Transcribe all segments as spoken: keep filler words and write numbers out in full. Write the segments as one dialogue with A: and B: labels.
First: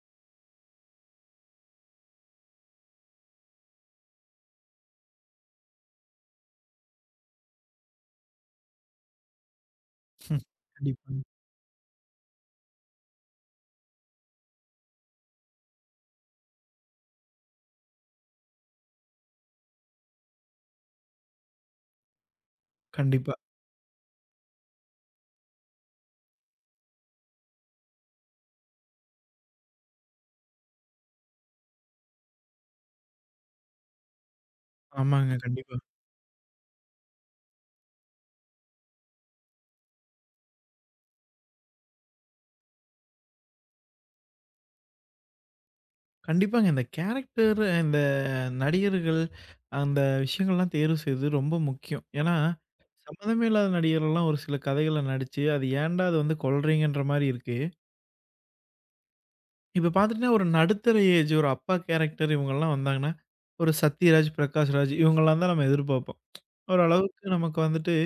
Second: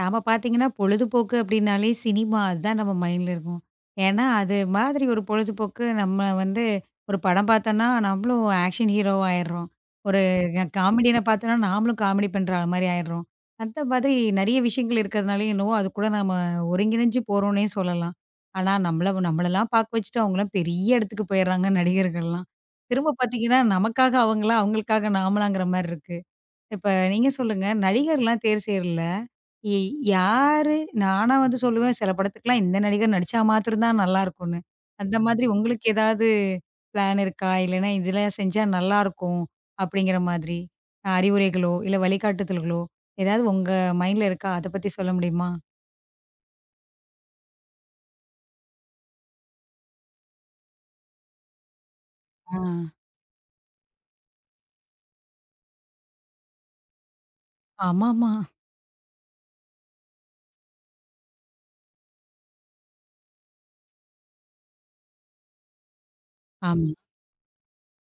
A: நாம பார்த்தீங்கன்னா, பொழுதுபோக்கு அப்படின்னாலே சினிமா அதுதான் நம்ம மைண்ட்ல இருக்கும். ஏன்னா, அது மாதிரி ஒரு பொழுதுபோக்கு நம்ம வந்து ஒரு படம் பார்த்தோம்னா, நம்மளும் ஆக்ஷன் ஹீரோ ஆயிடுறோம். ஒரு
B: ம்.
A: காமெடியன
B: கண்டிப்பாங்க.
A: பார்த்தோம்னா, நாமளும் காமெடி பண்ற மாரி ஆயிடுறோம். அந்த மாதிரி நெறைய விஷயங்கள் இருக்கிறதுனாலயே என்னவோ, அது கூட நம்ம ஒருங்கிணைஞ்சு போறோம்னே சொல்லலாம். ஆனா, நம்மள நம்மளலாம் பார்க்க வச்சுட்டு அவங்கலாம் பெரிய இடத்துக்கு போயிடுறாங்க நடிகர்கள்லாம். திரும்ப
B: கண்டிப்பா.
A: பார்த்தீங்கன்னா, நமக்காக அவங்களா, அவங்களுக்காக நாமலாங்கிற மாரி இருக்கு. இப்ப நீங்க சொல்லுங்க, நடிகர்லாம் தேர்வு செய்யறல எ யாரு? நானா வந்து சொல்லுவேன், சில படத்துக்குலாம் இந்த நடிகர் நடிச்சா மாத்திரம் தான் நல்லாருக்கும்னு. அந்த
B: ஆமாங்க.
A: மாதிரி
B: கண்டிப்பா.
A: உங்களுக்கு ஏதாவது பிளான் இருக்கா? இல்லைன்னா இதெல்லாம் செஞ்சா நல்லாருக்கும், அப்படிங்கிற மாதிரி அ அறிவுரைகளோ, இல்ல வழிகாட்டுதல்களோ, ஏதாவது உங்க மைண்ட்ல இருக்கா? அத பத்தி சொல்ல முடியுமா?
B: கண்டிப்பாங்க. இந்த கேரக்டர் இந்த நடிகர்கள், அந்த விஷயங்கள்லாம் தேர்வு செய்றது ரொம்ப முக்கியம். ஏன்னா,
A: ஆ.
B: சம்மந்தமே இல்லாத நடிகர்கள்லாம் ஒரு சில கதைகள நடிச்சு, அது ஏன்டா அது வந்து கொல்றீங்கன்ற மாரி இருக்கு.
A: ஆமாமா.
B: இப்ப பார்த்துட்டீங்கன்னா, ஒரு நடுத்தர ஏஜ் ஒரு அப்பா கேரக்டர் இவங்கலாம் வந்தாங்கன்னா, ஒரு சத்யராஜ், பிரகாஷ்ராஜ் இவங்கலாம் தான் நம்ம எதிர்பார்ப்போம்.
A: ஆமா.
B: ஓரளவுக்கு நமக்கு வந்துட்டு,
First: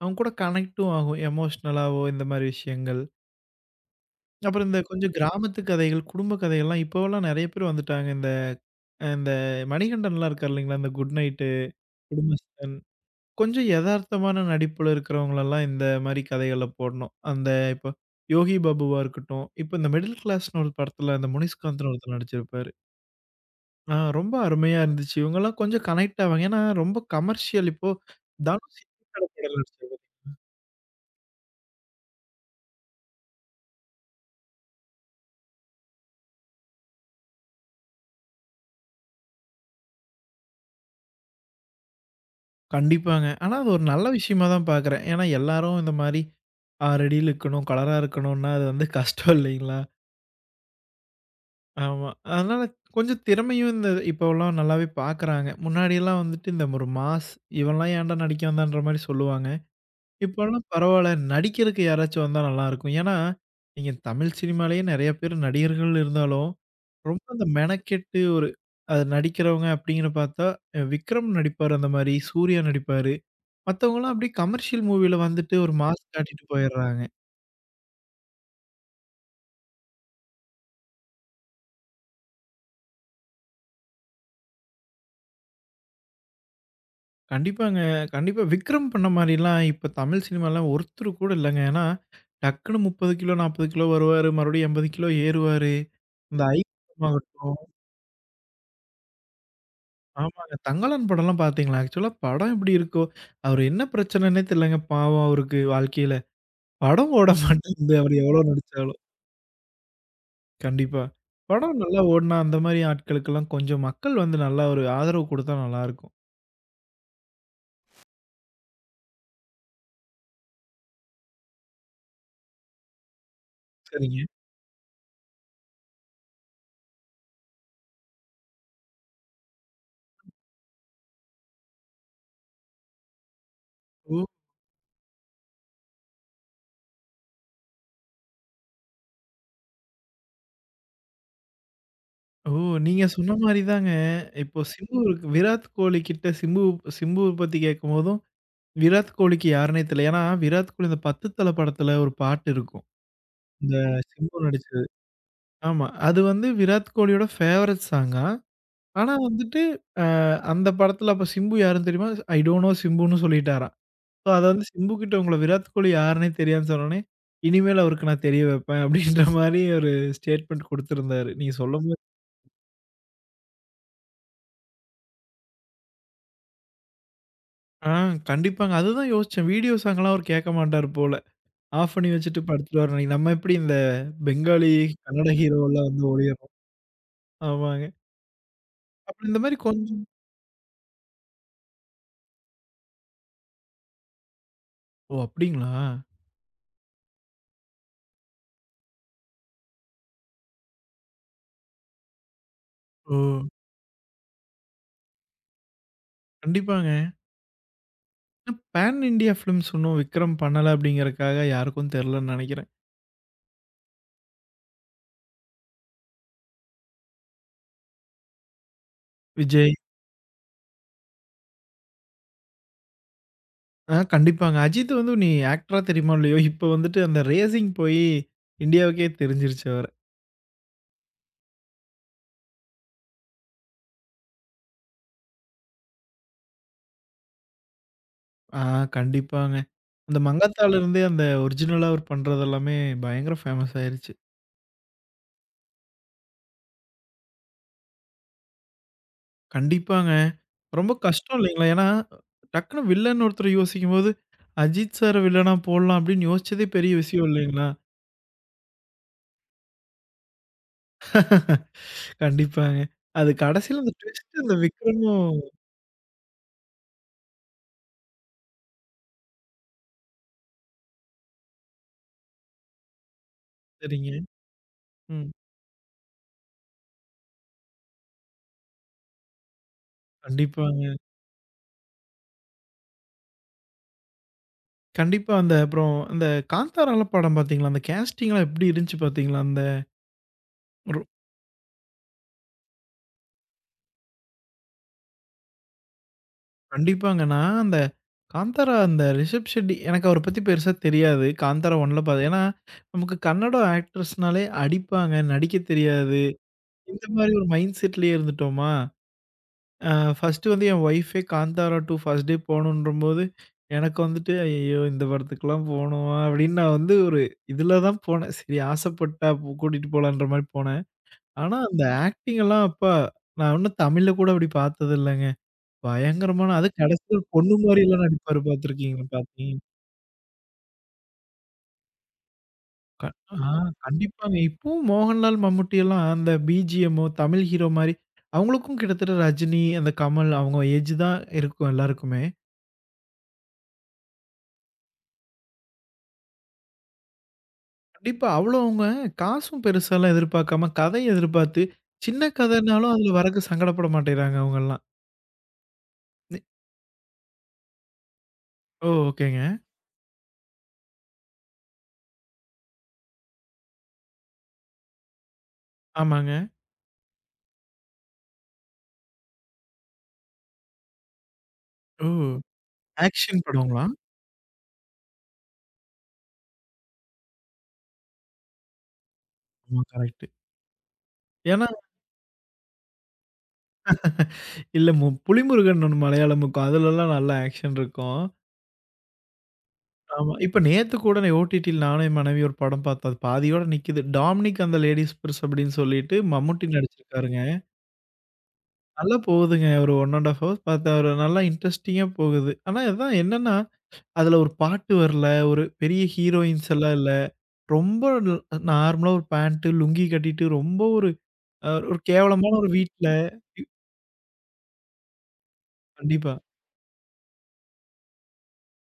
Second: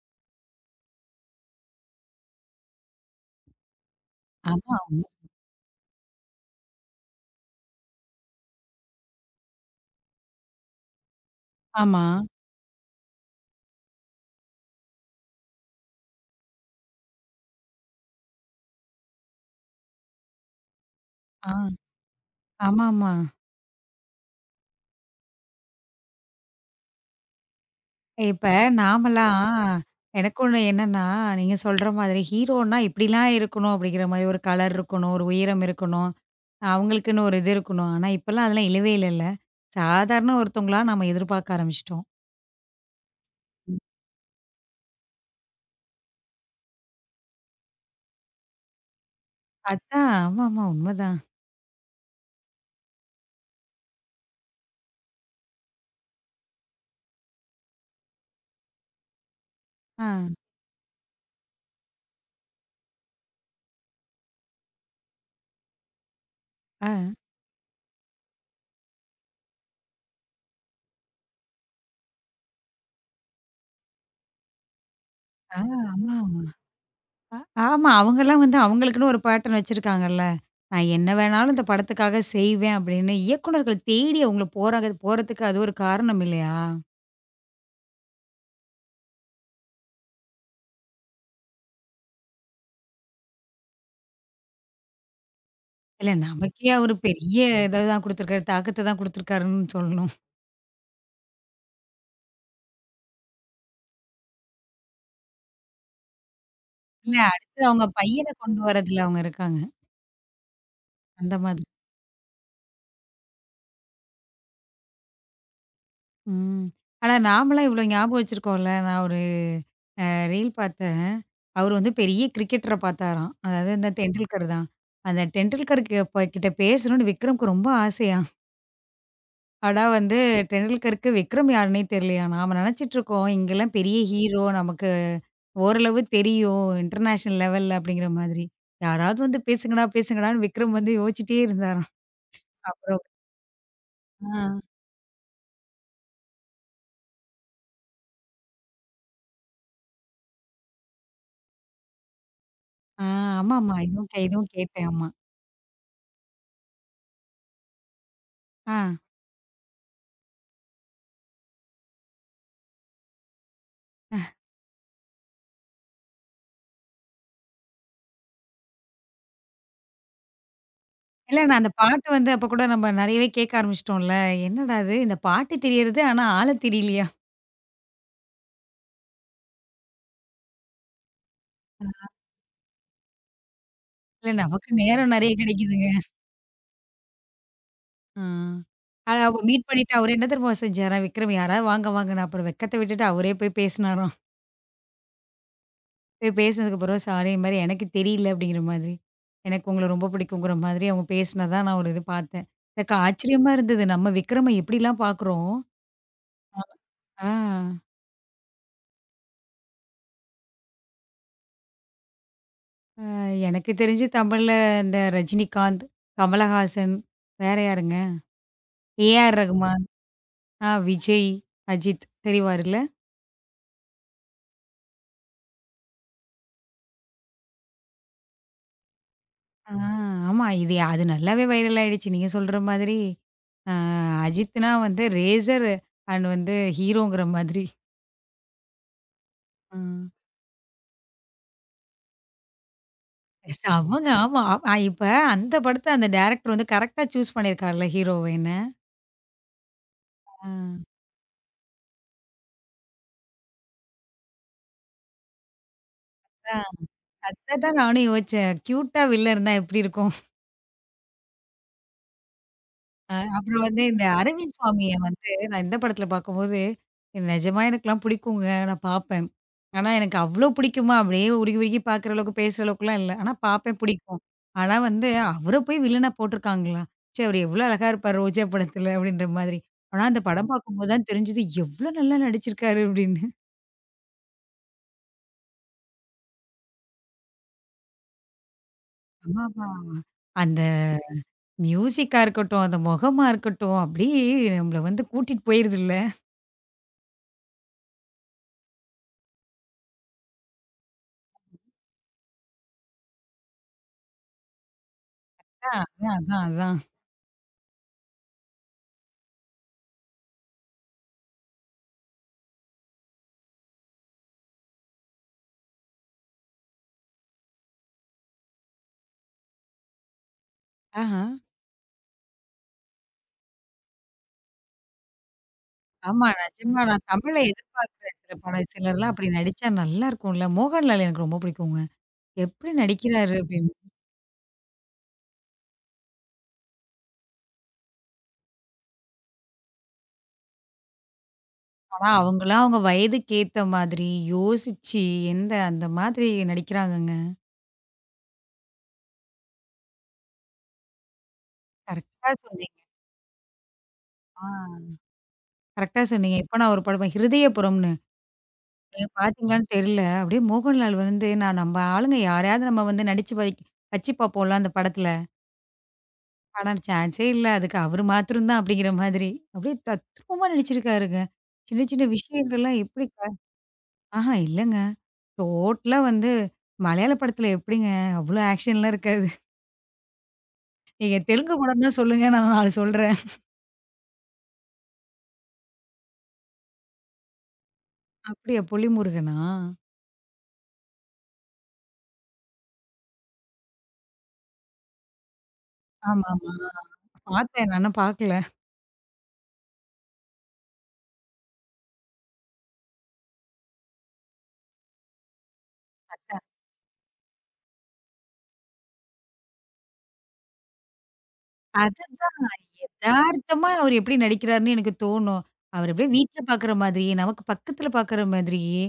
B: அவங்க கூட கனெக்ட்டும் ஆகும். எமோஷனலாவோ இந்த மாரி விஷயங்கள். அப்புறம்
A: ஆமா,
B: இந்த
A: ஆமா.
B: கொஞ்சம் கிராமத்து கதைகள், குடும்ப கதைகள்லாம் இப்போவெல்லாம் நெறைய பேர் வந்துட்டாங்க. இந்த இந்த மணிகண்டன்லாம் இருக்கார் இல்லைங்களா? இந்த குட் நைட்டு,
A: ஆமா.
B: குடும்பஸ்தன். கொஞ்சம் எதார்த்தமான நடிப்புல இருக்கிறவங்களெல்லாம் இந்த மாரி கதைகள்ல போடணும். அந்த இப்போ யோகி பாபுவா இருக்கட்டும், இப்போ இந்த மிடில் கிளாஸ்ன்னு ஒரு படத்துல அந்த
A: ஆ.
B: முனிஸ்காந்த்ன்னு ஒருத்தர் நடிச்சிருப்பாரு.
A: ஆமாமா.
B: ஆ, ரொம்ப அருமையா இருந்துச்சு. இவங்கலாம் கொஞ்சம் கனெக்ட் ஆவாங்க. ஏன்னா ரொம்ப கமர்ஷியல் இப்போ
A: இப்ப
B: தனுஷ்.
A: நாமலாம் எனக்கு ஒண்ணு என்னன்னா, நீங்க சொல்ற மாதிரி ஹீரோன்னா இப்படிலாம் இருக்கணும் அப்படிங்கிற மாதிரி ஒரு கலர் இருக்கணும், ஒரு உயரம் இருக்கணும். அவங்களுக்குன்னு ஒரு இது இருக்கணும். ஆனா, இப்பலாம் அதெல்லாம் இல்லவே இல்லல்ல. சாதாரண ஒருத்தவங்களா நம்ம எதிர்பார்க்க ஆரம்பிச்சுட்டோம்.
B: கண்டிப்பாங்க. ஆனா அது ஒரு நல்ல விஷயமா தான் பார்க்குறேன். ஏன்னா எல்லாரும் இந்த மாரி ஆரடியில இருக்கணும், கலரா இருக்கணும்னா அது வந்து கஷ்டம் இல்லைங்களா?
A: அதான். ஆமாமா. உண்மதான்.
B: ஆமா. அதனால கொஞ்சம் திறமையும் இந்த இப்போலாம் நல்லாவே பார்க்குறாங்க. முன்னாடிலாம் வந்துட்டு இந்த ஒரு மாஸ் இவன்லாம் ஏன்டா நடிக்க வந்தான்ற மாரி சொல்லுவாங்க.
A: ஆ,
B: இப்போலாம் பரவால்ல நடிக்கிறதுக்கு யாராச்சும் வந்தா நல்லாயிருக்கும். ஏன்னா நீங்க தமிழ் சினிமாலேயே நெறைய பேர் நடிகர்கள் இருந்தாலும்,
A: ஆ,
B: ரொம்ப அந்த மெனக்கெட்டு ஒரு அது நடிக்கிறவங்க அப்டிங்கிற பார்த்தா, அஹ் விக்ரம் நடிப்பாரு அந்த மாரி, சூர்யா நடிப்பாரு. மத்தவங்கலாம் அப்படியே கமர்ஷியல் மூவில வந்துட்டு
A: ஆ,
B: ஒரு மாஸ்க்
A: ஆமாமா.
B: காட்டிட்டு போயிடுறாங்க.
A: அ ஆமா. அவங்கலாம் வந்து அவங்களுக்குன்னு ஒரு பேட்டர்ன் வச்சிருக்காங்கல்ல. நான் என்ன வேணாலும் இந்த படத்துக்காக செய்வேன் அப்படின்னு இயக்குனர்கள் தேடி அவங்கள போறாங்க போறதுக்கு அது ஒரு காரணம் இல்லையா?
B: கண்டிப்பாங்க. கண்டிப்பா விக்ரம் பண்ண மாரிலாம் இப்ப தமிழ் சினிமால ஒருத்தர் கூட இல்லங்க. ஏன்னா, டக்குனு முப்பது கிலோ, நாற்பது கிலோ வருவாரு. மறுபடியும் எண்பது கிலோ ஏறுவாரு.
A: இல்ல
B: இந்த ஐ
A: நமக்கே அவரு பெரிய
B: படமாகட்டும்.
A: இத தான் குடுத்துருக்காரு. தாக்கத்த தான் குடுத்துருக்காருன்னு சொல்லணும்.
B: ஆமாங்க. தங்கலான் படம்லாம் பார்த்தீங்களா? ஆக்சுவலா படம் எப்படி இருக்கோ, அவரு என்ன பிரச்சனைன்னே தெரியலங்க, பாவம் அவருக்கு வாழ்க்கையில. படம்
A: இல்ல
B: ஓட
A: அடுத்து அவங்க
B: மாட்டேங்குது அவர்
A: பையன
B: எவ்வளோ
A: கொண்டு
B: நடிச்சாலும்.
A: வரதுல அவங்க இருக்காங்க.
B: கண்டிப்பா.
A: அந்த மாதிரி.
B: படம் நல்லா ஓடுனா அந்த மாரி ஆட்களுக்கெல்லாம் கொஞ்சம் மக்கள் வந்து நல்லா ஒரு ஆதரவு குடுத்தா நல்லாருக்கும்.
A: ம். ஆனா நாமலாம் இவ்ளோ ஞாபகம் வச்சிருக்கோம்ல. நான் ரீல் பார்த்தேன். அவரு வந்து பெரிய கிரிக்கெட்டர பார்த்தாராம். அதாவது இந்த
B: சரிங்க.
A: டெண்டுல்கர் தான். அந்த டெண்டுல்கருக்கு ப கிட்ட பேசணும்னு விக்ரம்க்கு ரொம்ப ஆசையாம். ஆனா வந்து டெண்டுல்கருக்கு விக்ரம் யாருன்னே தெரியலையாம். நாம நெனச்சிட்டுருக்கோம், இங்கலாம் பெரிய
B: ஓ!
A: ஹீரோ நமக்கு ஓரளவு தெரியும். இன்டர்நேஷனல் லெவல்ல அப்படிங்கிற மாதிரி. யாராவது வந்து பேசுங்கடா, பேசுங்கடான்னு விக்ரம் வந்து யோசிச்சுட்டே இருந்தாராம்.
B: ஓ!
A: அப்புறம்
B: நீங்க சொன்ன மாரி தாங்க.
A: ஆ,
B: இப்போ சிம்பு விராட் கோலி கிட்ட சிம்பு சிம்புவ பத்தி கேட்கும்போதும், விராட் கோலிக்கு யாருன்னே தெரியல. ஏன்னா, விராட் கோலி இந்த பத்து தல படத்துல ஒரு பாட்டு இருக்கும்.
A: ஆ ஆமாமா.
B: இந்த
A: இதுவும் கே
B: சிம்பு
A: இதுவும்
B: நடிச்சது.
A: கேட்டேன். ஆமா.
B: ஆமா. அது வந்து விராட் கோலியோட ஃபேவரைட் சாங்கா.
A: ஆ.
B: ஆனா வந்துட்டு, அ அந்த படத்துல அப்ப சிம்பு யாருன்னு தெரியுமா? ஐ டோன்ட் நோ சிம்புன்னு சொல்லிட்டாராம். ஸோ அத வந்து சிம்பு கிட்ட உங்கள விராட் கோலி யாருன்னே தெரியாதுன்னு சொன்னோனே, இனிமேல் அவருக்கு நான் தெரிய வைப்பேன் அப்படின்ற மாரி ஒரு ஸ்டேட்மெண்ட் குடுத்திருந்தாரு.
A: இல்ல
B: நீங்க
A: நான் அந்த
B: சொல்லும்போது
A: பாட்டு வந்து அப்ப கூட நம்ம நெறையவே கேட்க ஆரம்பிச்சுட்டோம்ல. என்னடா இது இந்த பாட்டு தெரியறது, ஆனா ஆள தெரியலையா?
B: ஆ கண்டிப்பாங்க. அதுதான் யோசிச்சேன். வீடியோ சாங்லாம் அவர் கேட்க மாட்டாரு போல. ஆஃப் பண்ணி வச்சுட்டு படுத்துருவாரு அன்னைக்கு. நம்ம எப்படி இந்த
A: இல்ல நமக்கு
B: பெங்காலி,
A: நேரம்
B: கன்னட
A: நெறைய கிடைக்குதுங்க.
B: ஹீரோலாம் வந்து ஓடிர்றோம். ஆமாங்க.
A: ஆ. ஆனா
B: அப்புறம்
A: அவ
B: இந்த மாரி
A: மீட் பண்ணிட்டு
B: கொஞ்சம்.
A: அவரு என்ன தெரியுமா செஞ்சாராம் விக்ரம் யாராவது வாங்க வாங்கன்னு. அப்புறம் வெட்கத்த விட்டுட்டு அவரே போய் பேசினாராம்.
B: ஓ! அப்படிங்களா?
A: போய் பேசினதுக்கு அப்புறம் சாரி இது மாரி எனக்கு தெரியல அப்படிங்கிற மாதிரி. எனக்கு உங்கள ரொம்ப பிடிக்குங்கிற மாதிரி அவங்க பேசினதா நான் ஒரு இது பார்த்தேன். எனக்கு
B: ஓ!
A: ஆச்சரியமா இருந்தது. நம்ம விக்ரம எப்படிலாம் பார்க்குறோம்.
B: கண்டிப்பாங்க.
A: ஆ.
B: பேன் இண்டியா ஃபிலிம்ஸ் இன்னும் விக்ரம் பண்ணல அப்படிங்கிறக்காக யாருக்கும் தெரியலன்னு நெனைக்கிறேன்.
A: எனக்கு தெரிஞ்சு தமிழ்ல இந்த ரஜினிகாந்த், கமலஹாசன், வேற யாருங்க? ஏ.ஆர்.
B: விஜய்.
A: ரகுமான், ஆ விஜய், அஜித் தெரிவாருல்ல?
B: ஆ, கண்டிப்பாங்க. அஜித் வந்து நீ ஆக்டரா தெரியுமோ இல்லையோ, இப்ப வந்துட்டு அந்த ரேசிங் போயி இந்தியாவுக்கே தெரிஞ்சிருச்சு
A: ஆ
B: அவர.
A: ஆமா. இது அது நல்லாவே வைரல் ஆயிடுச்சு. நீங்க சொல்ற மாதிரி. ஆ அஜித்னா வந்து ரேசர் அண்ட் வந்து ஹீரோங்கிற மாதிரி.
B: ஆ, கண்டிப்பாங்க.
A: ஆ.
B: அந்த மங்காத்தால இருந்தே அந்த ஒரிஜினலா அவர் பண்றது எல்லாமே பயங்கர
A: எஸ்,
B: ஃபேமஸ்
A: அவங்க
B: ஆயிருச்சு.
A: ஆமா. அ இப்ப அந்த படத்த அந்த டைரக்டர் வந்து கரெக்ட்டா சூஸ் பண்ணியிருக்கார்ல ஹீரோவன்னு.
B: கண்டிப்பாங்க.
A: ஆ.
B: ரொம்ப கஷ்டம் இல்லைங்களா? ஏன்னா, டக்குனு வில்லன்னு ஒருத்தர யோசிக்கும்போது, அஜித் சார வில்லனா போடலாம் அப்படின்னு யோசிச்சதே பெரிய விஷயம்
A: அத
B: இல்லைங்களா?
A: தான் நானும் யோசிச்சேன். கியூட்டா வில்லன் இருந்தா எப்படி இருக்கும்?
B: கண்டிப்பாங்க.
A: அ
B: அது
A: அப்புறம் வந்து
B: கடைசியில அந்த
A: இந்த
B: ட்விஸ்ட்
A: அரவிந்த்
B: அந்த
A: சுவாமிய வந்து
B: விக்ரமும்.
A: நான் இந்த படத்துல பார்க்கும்போது, எனக்கு நிஜமா எனக்கெல்லாம் பிடிக்குங்க. நான் பார்ப்பேன். ஆனா எனக்கு அவ்ளோ பிடிக்குமா? அப்படியே உருகி உருகி பார்க்குற அளவுக்கு, பேசுற அளவுக்குலாம் இல்ல. ஆனா பார்ப்பேன்,
B: சரிங்க.
A: பிடிக்கும். ஆனா வந்து
B: ம்.
A: அவர போய் வில்லனா போட்டுருக்காங்களா? ச்சே! அவரு எவ்ளோ அழகா இருப்பாரு ரோஜா படத்துல அப்படின்ற மாதிரி. ஆனா அந்த படம் பார்க்கும்போது
B: கண்டிப்பாங்க.
A: தான் தெரிஞ்சது எவ்ளோ நல்லா நடிச்சிருக்காரு அப்படின்னு.
B: கண்டிப்பா அந்த அப்புறம் அந்த காந்தாரால படம் பார்த்தீங்களா? அந்த கேஸ்டிங்லாம் எப்படி இருந்துச்சு பார்த்தீங்களா? அந்த
A: ஆமாமா. அந்த
B: ஒரு.
A: மியூசிக்கா இருக்கட்டும், அந்த முகமா இருக்கட்டும், அப்படியே நம்மள வந்து கூட்டிட்டு போயிருதுல்ல.
B: கண்டிப்பாங்க. நான் அந்த காந்தாரா அந்த ரிஷப் ஷெட்டி எனக்கு அவர பத்தி பெருசா தெரியாது. காந்தாரா 1ல பாத்தேன். ஏன்னா, நமக்கு கன்னடம் ஆக்ட்ரஸ்னாலே அடிப்பாங்க, நடிக்க
A: அதான்,
B: தெரியாது.
A: அதான், அதான்.
B: இந்த மாரி ஒரு மைண்ட் செட்லயே இருந்துட்டோமா, அ ஃபர்ஸ்ட்டு வந்து என் ஒய்ஃபே காந்தாரா டூ ஃபர்ஸ்ட் டே போணுன்றபோது, எனக்கு வந்துட்டு "ஐயய்யோ! இந்த படத்துக்குலாம் போணுமா?" அப்படின்னு நான் வந்து ஒரு இதுல தான் போனேன். சரி, ஆசைப்பட்டா போ கூட்டிட்டு போலான்ற மாரி போனேன்.
A: ஆஹா.
B: ஆனா அந்த ஆக்டிங் எல்லாம் அப்பா, நான் இன்னும் தமிழ்ல கூட அப்படி பார்த்தது இல்லங்க.
A: ஆமா.
B: பயங்கரமான அதுவும்
A: நிஜமா நான்
B: கடைசில ஒரு
A: தமிழ்ல
B: பொண்ணு மாரியெல்லாம்
A: எதிர்பார்க்கிறேன். சில
B: நடிப்பாரு.
A: படம்
B: பார்த்துருக்கீங்களா?
A: சிலர்லாம் அப்படி
B: பாத்தீங்
A: நடிச்சா நல்லா இருக்கும்ல. மோகன்லால் எனக்கு ரொம்ப பிடிக்குங்க. எப்படி
B: க
A: நடிக்கிறாரு
B: ஆ,
A: அப்படின்னு.
B: கண்டிப்பாங்க. இப்பவும் மோகன்லால், மம்முட்டி எல்லாம் அந்த பிஜிஎம்மோ தமிழ் ஹீரோ மாரி அவங்களுக்கும் கிட்டத்தட்ட ரஜினி, அந்த கமல் அவங்க ஏஜ் தான் இருக்கும்
A: ஆனா
B: எல்லாருக்குமே.
A: அவங்கலாம் அவங்க வயதுக்கு ஏத்த மாதிரி யோசிச்சு எந்த அந்த மாதிரி நடிக்கிறாங்கங்க.
B: கண்டிப்பா அவ்வளோ அவங்க காசும் பெருசாலாம் எதிர்பார்க்காம, கதைய எதிர்பார்த்து
A: கரெக்ட்டா
B: சின்ன
A: சொன்னீங்க.
B: கதைனாலும் அதுல வரக்கு சங்கடப்பட மாட்டேங்கிறாங்க
A: ஆ
B: அவங்கலாம்.
A: கரெக்ட்டா சொன்னீங்க.
B: நி
A: இப்ப நான் ஒரு படம் "ஹிருதயபுரம்னு"
B: ஓ!
A: நீங்க
B: ஓகேங்க.
A: பார்த்தீங்களான்னு தெரியல. அப்படியே மோகன்லால் வந்து நான் நம்ம ஆளுங்க யாரையாவது நம்ம வந்து நடிச்சு வை வச்சு பார்ப்போம்ல அந்த படத்துல.
B: ஆமாங்க.
A: ஆனா சான்ஸே இல்ல. அதுக்கு அவரு மாத்திரம் தான் அப்படிங்கிற மாதிரி. அப்படியே தத்ரூவமா நடிச்சிருக்காருங்க. சின்ன சின்ன
B: ஓ!
A: விஷயங்கள்லாம் எப்படி க
B: ஆக்ஷன் படங்களா?
A: ஆஹா இல்லங்க. டோட்டலா வந்து மலையாள படத்துல எப்படிங்க அவ்வளோ ஆக்ஷன்லாம் இருக்காது.
B: ஆமா, கரெக்ட்டு.
A: நீங்க தெலுங்கு
B: ஏன்னா
A: படம் தான் சொல்லுங்க நான் நான்கு சொல்றேன்.
B: இல்ல மு புலிமுருகன் ஒண்ணு மலையாளமுக்கும் அதுலலாம் நல்லா ஆக்ஷன் இருக்கும்.
A: அப்படியா? பொலிமுருகனா?
B: ஆமா. இப்ப நேத்து கூட நான் ஓடிடில நானும் என் மனைவியும் ஒரு படம் பார்த்தோம். அது பாதியோட நிக்குது. Dominic and the ladies purse அப்படின்னு சொல்லிட்டு
A: ஆமாமா.
B: மம்முட்டி நடிச்சிருக்காருங்க.
A: பார்த்தேன். நான் இன்னும் பார்க்கல.
B: நல்லா போகுதுங்க. ஒரு ஒன்றரை ஹவர்ஸ் பார்த்தேன். ஒரு நல்லா இன்ட்ரஸ்டிங்கா போகுது. ஆனா அதான் என்னன்னா, அதுல ஒரு பாட்டு வரல. ஒரு பெரிய ஹீரோயின்ஸ் எல்லாம் இல்ல. ரொம்ப ந நார்மலா ஒரு பேண்ட், லுங்கி கட்டிட்டு ரொம்ப ஒரு அ ஒரு
A: அது
B: கேவலமான ஒரு வீட்ல.
A: எதார்த்தமா அவரு எப்படி நடிக்கிறாருன்னு எனக்கு தோணும். அவரு அப்படியே
B: கண்டிப்பா,
A: வீட்ல பார்க்குற மாதிரியே, நமக்கு பக்கத்துல பார்க்குற மாதிரியே,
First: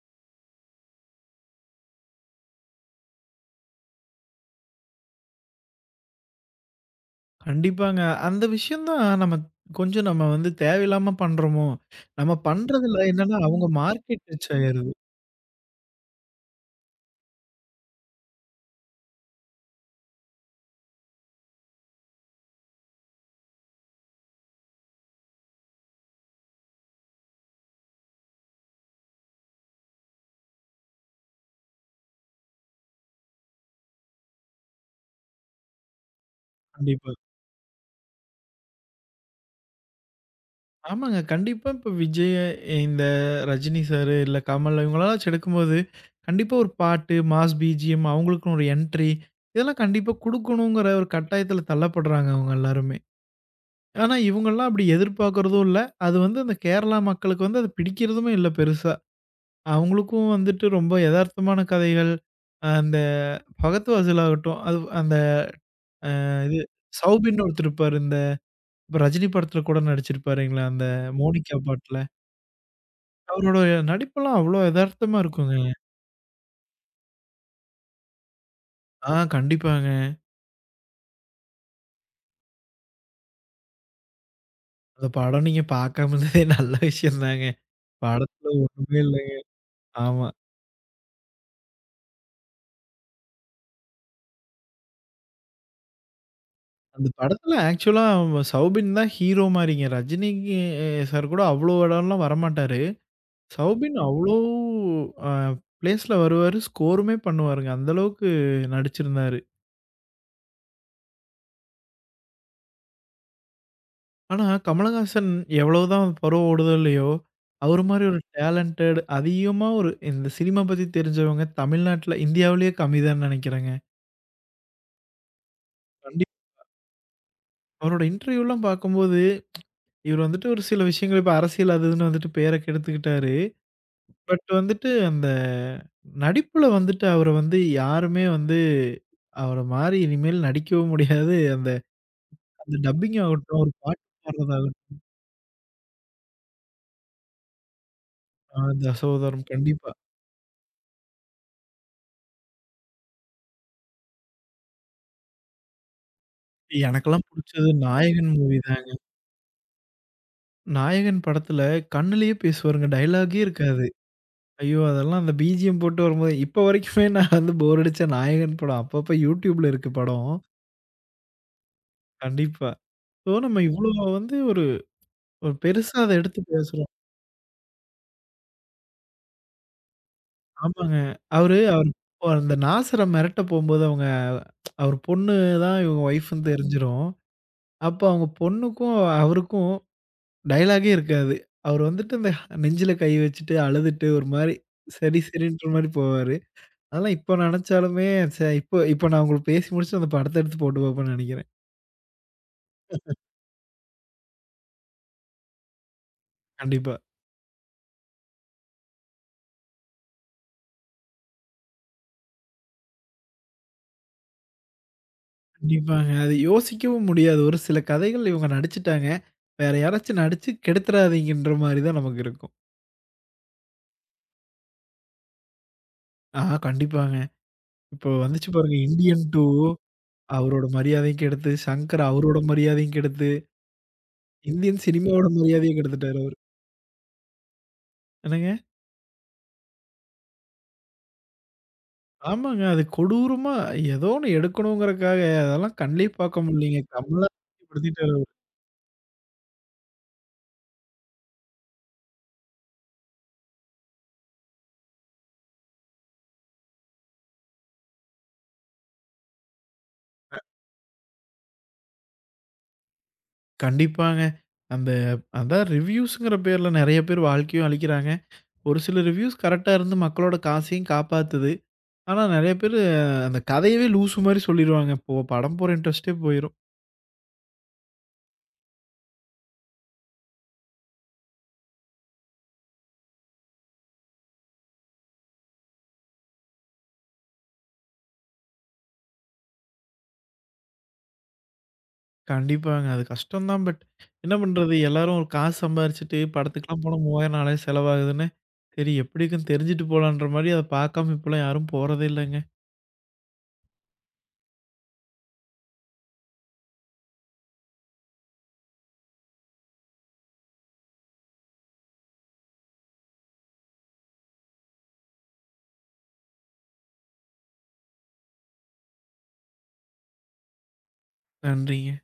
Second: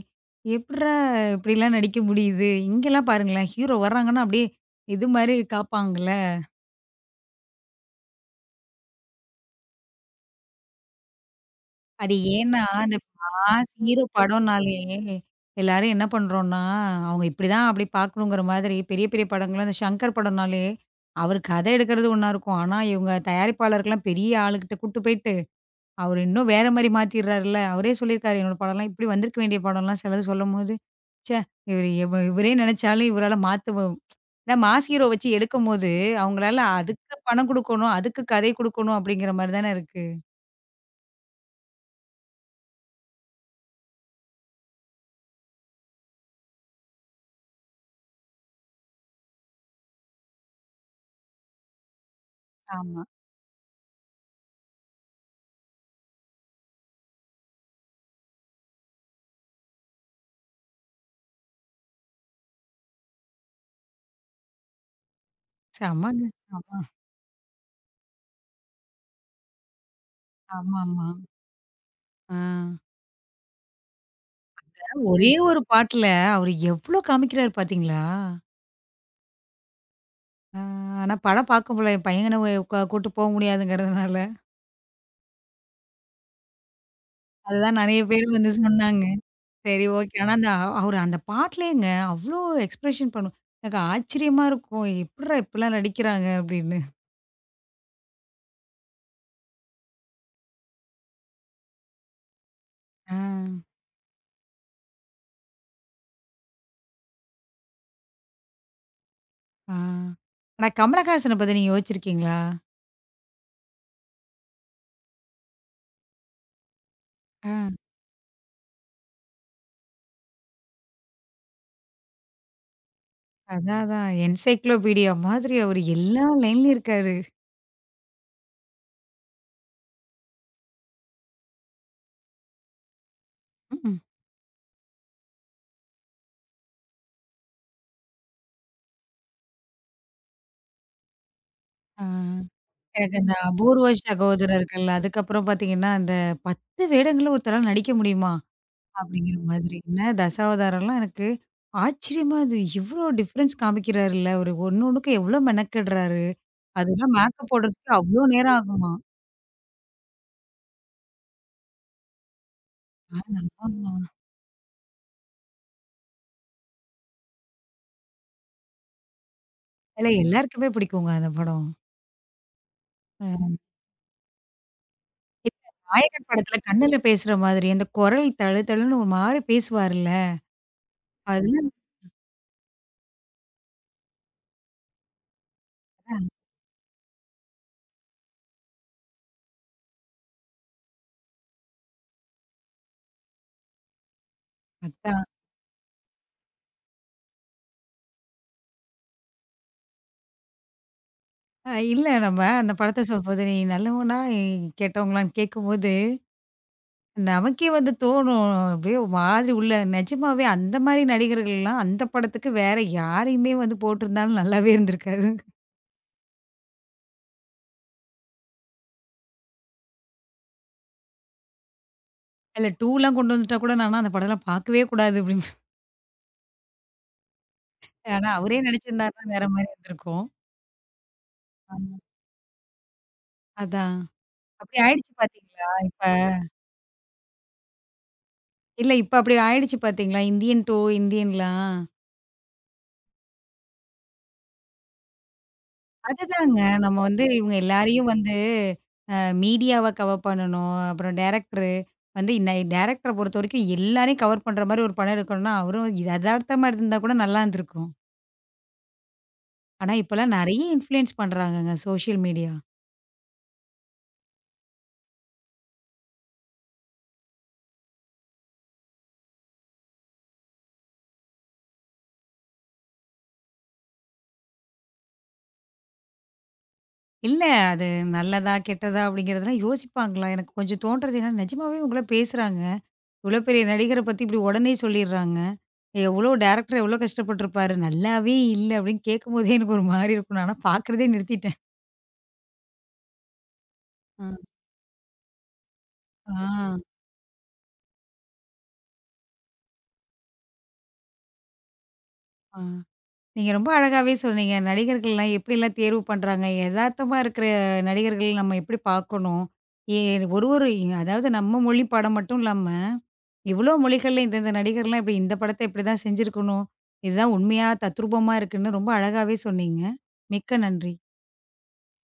A: எப்புட்றா இப்படிலாம் நடிக்க முடியுது? இங்கலாம் பாருங்களேன், ஹீரோ வர்றாங்கன்னா அப்படியே இது மாரி காப்பாங்கல்ல.
B: கண்டிப்பாங்க. அந்த விஷயம் தான் நம்ம கொஞ்சம் நம்ம வந்து தேவையில்லாம பண்றோமோ!
A: அது
B: நம்ம
A: ஏன்னா, அந்த
B: பண்றதுல என்னன்னா, அவங்க
A: மாஸ் ஹீரோ
B: மார்க்கெட் ரிச்
A: படம்னாலே
B: ஆயிடுது.
A: எல்லாரும் என்ன பண்றோம்ன்னா, அவங்க இப்படிதான் அப்படி பார்க்கணுங்கிற மாதிரி பெரிய பெரிய படங்கள்லாம் இந்த சங்கர் படம்னாலே, அவரு கதை எடுக்கிறது ஒண்ணா இருக்கும். ஆனா, இவங்க தயாரிப்பாளருக்கெல்லாம் பெரிய ஆளுகிட்ட கூட்டு போயிட்டு அவரு இன்னும் வேற மாரி மாத்திர்றாருல்ல. அவரே சொல்லியிருக்காரு, "என்னோட படம்லாம் இப்படி வந்திருக்க வேண்டிய படம்லாம்" சிலது சொல்லும்போது, ச்சே! இவரு இவ இவரே நெனச்சாலும் இவரால மாத்தவு ஏன்னா மாஸ் ஹீரோ வச்சு எடுக்கும்போது, அவங்களால
B: கண்டிப்பா.
A: அதுக்கு பணம் குடுக்கணும், அதுக்கு கதை குடுக்கணும் அப்படிங்கிற மாரி தானே இருக்கு.
B: ஆமாங்க. கண்டிப்பா இப்ப விஜய், இந்த ரஜினி சாரு, இல்ல கமல் இவங்களலாம் எடுக்கும்போது, கண்டிப்பா ஒரு பாட்டு, மாஸ் பிஜிஎம் அவங்களுக்குன்னு ஒரு என்ட்ரி, இதெல்லாம் கண்டிப்பா குடுக்கணுங்கிற ஒரு கட்டாயத்துல தள்ளப்படுறாங்க அவங்க எல்லாருமே.
A: ஆமா.
B: ஆனா இவங்கலாம் அப்படி எதிர்பார்க்கறதும் இல்ல. அது வந்து அந்த கேரளா மக்களுக்கு வந்து அது பிடிக்கிறதுமே இல்ல பெருசா. அவங்களுக்கும் வந்துட்டு ரொம்ப எதார்த்தமான கதைகள், அஹ் அந்த ஃபகத் ஃபாசில் ஆகட்டும், அது அந்த அ
A: செமங்க.
B: இது
A: ஆமா,
B: சௌபின்னு ஒருத்தர் இருப்பாரு. இந்த இப்ப ரஜினி படத்துல கூட நடிச்சிருப்பாருங்களே, அந்த
A: ஆமாமா.
B: மோனிகா பாட்டுல.
A: ஆ.
B: அவரோட நடிப்பெல்லாம் அவ்ளோ எதார்த்தமா
A: ஒரே
B: இருக்குங்க.
A: ஒரு பாட்டுல அவரு எவ்ளோ காமிக்கிறாரு பாத்தீங்களா?
B: ஆ, கண்டிப்பாங்க.
A: ஆ ஆனா படம் பார்க்க முடியல. என் பையன உ கூட்டு போ முடியாதுங்கிறதுனால.
B: அந்த படம் நீங்க பார்க்காம இருந்ததே நல்ல விஷயம் தாங்க.
A: அதுதான் நெறைய பேர் வந்து
B: படத்துல ஒண்ணுமே
A: சொன்னாங்க.
B: இல்லங்க.
A: சரி, ஓகே.
B: ஆமா.
A: ஆனா அந்த அவரு அந்த பாட்டுலேங்க அவ்ளோ எக்ஸ்பிரஷன் பண்ணும். எனக்கு ஆச்சரியமா இருக்கும். எப்புட்றா இப்படிலாம் நடிக்கிறாங்க அப்படின்னு.
B: அந்த படத்துல ஆக்சுவலா அவன் சௌபின் தான் ஹீரோ மாரிங்க. ரஜினிக்கு சார் கூட அவ்ளோ இடம்லாம் வரமாட்டாரு.
A: ஆ,
B: சௌபின் அவ்ளோ அ பிளேஸ்ல வருவாரு. ஸ்கோருமே பண்ணுவாருங்க. அந்த அளவுக்கு நடிச்சிருந்தாரு.
A: ஆ. ஆனா கமலஹாசன பத்தி நீங்க யோசிச்சிருக்கீங்களா?
B: ஆனா, கமலஹாசன் எவ்வளவுதான் பருவ ஓடுதல்லையோ,
A: ஆ.
B: அவரு மாரி ஒரு டேலண்டட் அதிகமா ஒரு இந்த சினிமா பத்தி தெரிஞ்சவங்க தமிழ்நாட்ல, இந்தியாவிலேயே கம்மி தான்னு நினைக்கிறேங்க.
A: அதான், அதான். என்சைக்ளோபீடியா மாதிரி அவரு எல்லா
B: கண்டிப்பா
A: லைன்லயும் இருக்காரு.
B: அவரோட இன்டர்வியூலாம் பார்க்கும்போது, இவரு வந்துட்டு ஒரு சில விஷயங்கள் இப்ப அரசியல் அது இதுன்னு வந்துட்டு பேர கெடுத்துக்கிட்டாரு.
A: ம்.
B: பட் வந்துட்டு அந்த நடிப்புல வந்துட்டு அவர வந்து யாருமே வந்து அவர மாரி இனிமேல் நடிக்கவும் முடியாது. அந்த
A: ஆ.
B: அந்த
A: எனக்கு
B: டப்பிங்
A: அந்த
B: ஆகட்டும், ஒரு
A: அபூர்வ
B: பாட்டு
A: சகோதரர்கள்,
B: பாடுறதாகட்டும்,
A: அதுக்கப்புறம் பார்த்தீங்கன்னா, அந்த பத்து வேடங்கள்ல ஒருத்தரால நடிக்க முடியுமா?
B: அந்த
A: அப்படிங்கிற
B: சோதாரம்
A: மாதிரி.
B: கண்டிப்பா.
A: என்ன தசாவதாரம்லாம் எனக்கு ஆச்சரியமா அது இவ்ளோ டிஃபரன்ஸ் காமிக்கிறாருல்ல. ஒரு ஒண்ணொண்ணுக்கும் எவ்ளோ மெனக்கெடுறாரு. அதெல்லாம்
B: எனக்கெல்லாம்
A: மேக்கப்
B: புடிச்சது
A: போடுறதுக்கு அவ்ளோ
B: நாயகன்
A: நேரம்
B: மூவி தான்.
A: ஆகுமா?
B: நாயகன் படத்துல கண்ணுலயே பேசுவாருங்க.
A: ஆ
B: டயலாகே இருக்காது.
A: ஆமா.
B: ஐயோ! அதெல்லாம் அந்த பிஜிஎம் போட்டு வரும்போது, இப்ப வரைக்குமே நான் வந்து போர் அடிச்சா நாயகன் படம் அப்பப்ப YouTubeல இருக்கு
A: இல்ல
B: படம்.
A: எல்லாருக்குமே பிடிக்குங்க அந்த படம்.
B: கண்டிப்பா.
A: அ
B: ஸோ நம்ம இவ்ளோ வந்து ஒரு ஒரு
A: இப்ப
B: பெருசா அத
A: நாயகன்
B: எடுத்து
A: படத்துல
B: பேசுறோம்.
A: கண்ணுல பேசுற மாதிரி அந்த குரல் தழு தழுன்னு ஒரு மாரி பேசுவாருல்ல.
B: ஆமாங்க. அவரு
A: அதெல்லாம்
B: அவரு அந்த நாசர மிரட்ட போம்போது அவங்க அவர் பொண்ணு தான் இவங்க ஒய்ஃப்ன்னு தெரிஞ்சிரும். அப்ப அவங்க பொண்ணுக்கும் அவருக்கும் டயலாகே இருக்காது. அவர் வந்துட்டு இந்த நெஞ்சில கை வச்சுட்டு அழுதுட்டு ஒரு மாரி சரி
A: அதான்.
B: சரின்ற மாரி போவாரு. அதெல்லாம் இப்ப நெனச்சாலுமே ச இப்போ இப்போ நான் உங்களுக்கு பேசி முடிச்சுட்டு அந்த படத்த எடுத்து போட்டு பாப்பேன்னு நெனைக்கிறேன்.
A: அ இல்ல நம்ம அந்த படத்த சொல்லும்போது, "நீ நல்லவனா? நீ கெட்டவங்களான்னு?" கேட்கும்போது,
B: கண்டிப்பா.
A: நமக்கே வந்து தோணும். அப்படியே ஒரு மாதிரி உள்ள நிஜமாவே அந்த மாரி நடிகர்கள்லாம் அந்த படத்துக்கு வேற யாரையுமே வந்து போட்டிருந்தாலும் நல்லாவே இருந்திருக்காது.
B: கண்டிப்பாங்க. அது யோசிக்கவும் முடியாது. ஒரு சில கதைகள் இவங்க நடிச்சுட்டாங்க. வேற யாராச்சும் நடிச்சு கெடுத்துறாதீங்கன்ற மாரி தான் நமக்கு இருக்கும்.
A: இல்ல 2லாம் கொண்டு வந்துட்டா கூட, நான்லாம் அந்த படம்லாம் பார்க்கவே கூடாது அப்டிம்பேன்.
B: ஆ, கண்டிப்பாங்க. இப்போ
A: ஆனா,
B: வந்துச்சு
A: அவரே
B: பாருங்க இந்தியன்
A: நடிச்சிருந்தாருன்னா
B: டூ.
A: வேற மாரி இருந்திருக்கும்.
B: அவரோட மரியாதையும் கெடுத்து, சங்கர் அவரோட மரியாதையும் கெடுத்து,
A: அதான். அப்டி
B: இந்தியன்
A: ஆயிடுச்சு
B: சினிமாவோட
A: பார்த்தீங்களா?
B: மரியாதையும்
A: இப்ப
B: கெடுத்துட்டாரு அவரு. என்னங்க?
A: இல்ல இப்ப அப்டி ஆயிடுச்சு பார்த்தீங்களா? இந்தியன் டூ, இந்தியன்லாம்.
B: ஆமாங்க. அது கொடூரமா ஏதோ ஒண்ணு எடுக்கணுங்கிறக்காக அதெல்லாம் கண்லயே பார்க்க
A: அதுதாங்க
B: முடியலங்க.
A: நம்ம வந்து
B: கமலா.
A: இவங்க எல்லாரையும் வந்து அ மீடியாவ கவர் பண்ணணும். அப்புறம் டைரக்டரு வந்து நை டைரக்டர பொறுத்தவரைக்கும் எல்லாரையும் கவர் பண்ற மாரி ஒரு படம் எடுக்கணும்னா, அவரும் எதார்த்தமா இருந்திருந்தா கூட நல்லா இருந்திருக்கும். ஆனா இப்பலாம் நெறைய இன்ஃப்ளூயன்ஸ் பண்றாங்கங்க சோஷியல் மீடியா.
B: கண்டிப்பாங்க. அந்த அதான் ரிவ்யூஸ்ங்கிற பேர்ல நெறைய பேர் வாழ்க்கையும் அழிக்கிறாங்க. ஒரு சில ரிவ்யூஸ் கரெக்ட்டா இருந்து மக்களோட காசையும் காப்பாத்துது. ஆனா நெறைய பேரு அந்த கதையவே லூசு மாரி சொல்லிருவாங்க. இப்போ படம் போற இன்ட்ரெஸ்ட்டே போயிரும்.
A: இல்ல. அது நல்லதா, கெட்டதா அப்படிங்கிறதெல்லாம் யோசிப்பாங்களா? எனக்கு கொஞ்சம் தோன்றது ஏன்னா, நிஜமாவே உங்கள பேசுறாங்க. இவ்வளோ பெரிய நடிகர பத்தி இப்படி உடனே சொல்லிர்றாங்க. எவ்வளோ டைரக்டர் எவ்வளோ கஷ்டப்பட்டுருப்பாரு. நல்லாவே இல்ல அப்படின்னு கேட்கும்போதே எனக்கு ஒரு மாரி இருக்கும். நானா பார்க்குறதே நிறுத்திட்டேன்.
B: கண்டிப்பாங்க. அது கஷ்டம் தான். பட்
A: ஆ.
B: என்ன பண்றது? எல்லாரும் ஒரு காசு சம்பாரிச்சுட்டு
A: ஆ,
B: படத்துக்குலாம் போனா மூவாயிரம் நாலாயிரம் செலவாகுதுன்னு, சரி எப்படி இருக்குன்னு தெரிஞ்சுட்டு போலான்ற மாரி அத பாக்காம இப்பலாம் யாரும் போறதே இல்லங்க.
A: ஆ. நீங்க ரொம்ப அழகாவே சொன்னீங்க. நடிகர்கள்லாம் எப்படிலாம் தேர்வு பண்றாங்க? எதார்த்தமா இருக்கிற நடிகர்கள் நம்ம எப்படி பார்க்கணும்? ஏ ஒரு ஒரு அதாவது நம்ம மொழி படம் மட்டும் இல்லாம இவ்ளோ மொழிகள்ல இந்த இந்த நடிகர்லாம் இப்படி இந்த படத்த இப்படிதான் செஞ்சிருக்கணும். இதுதான் உண்மையா தத்ரூபமா இருக்குன்னு ரொம்ப அழகாவே சொன்னீங்க. மிக்க நன்றி.
B: நன்றிங்க.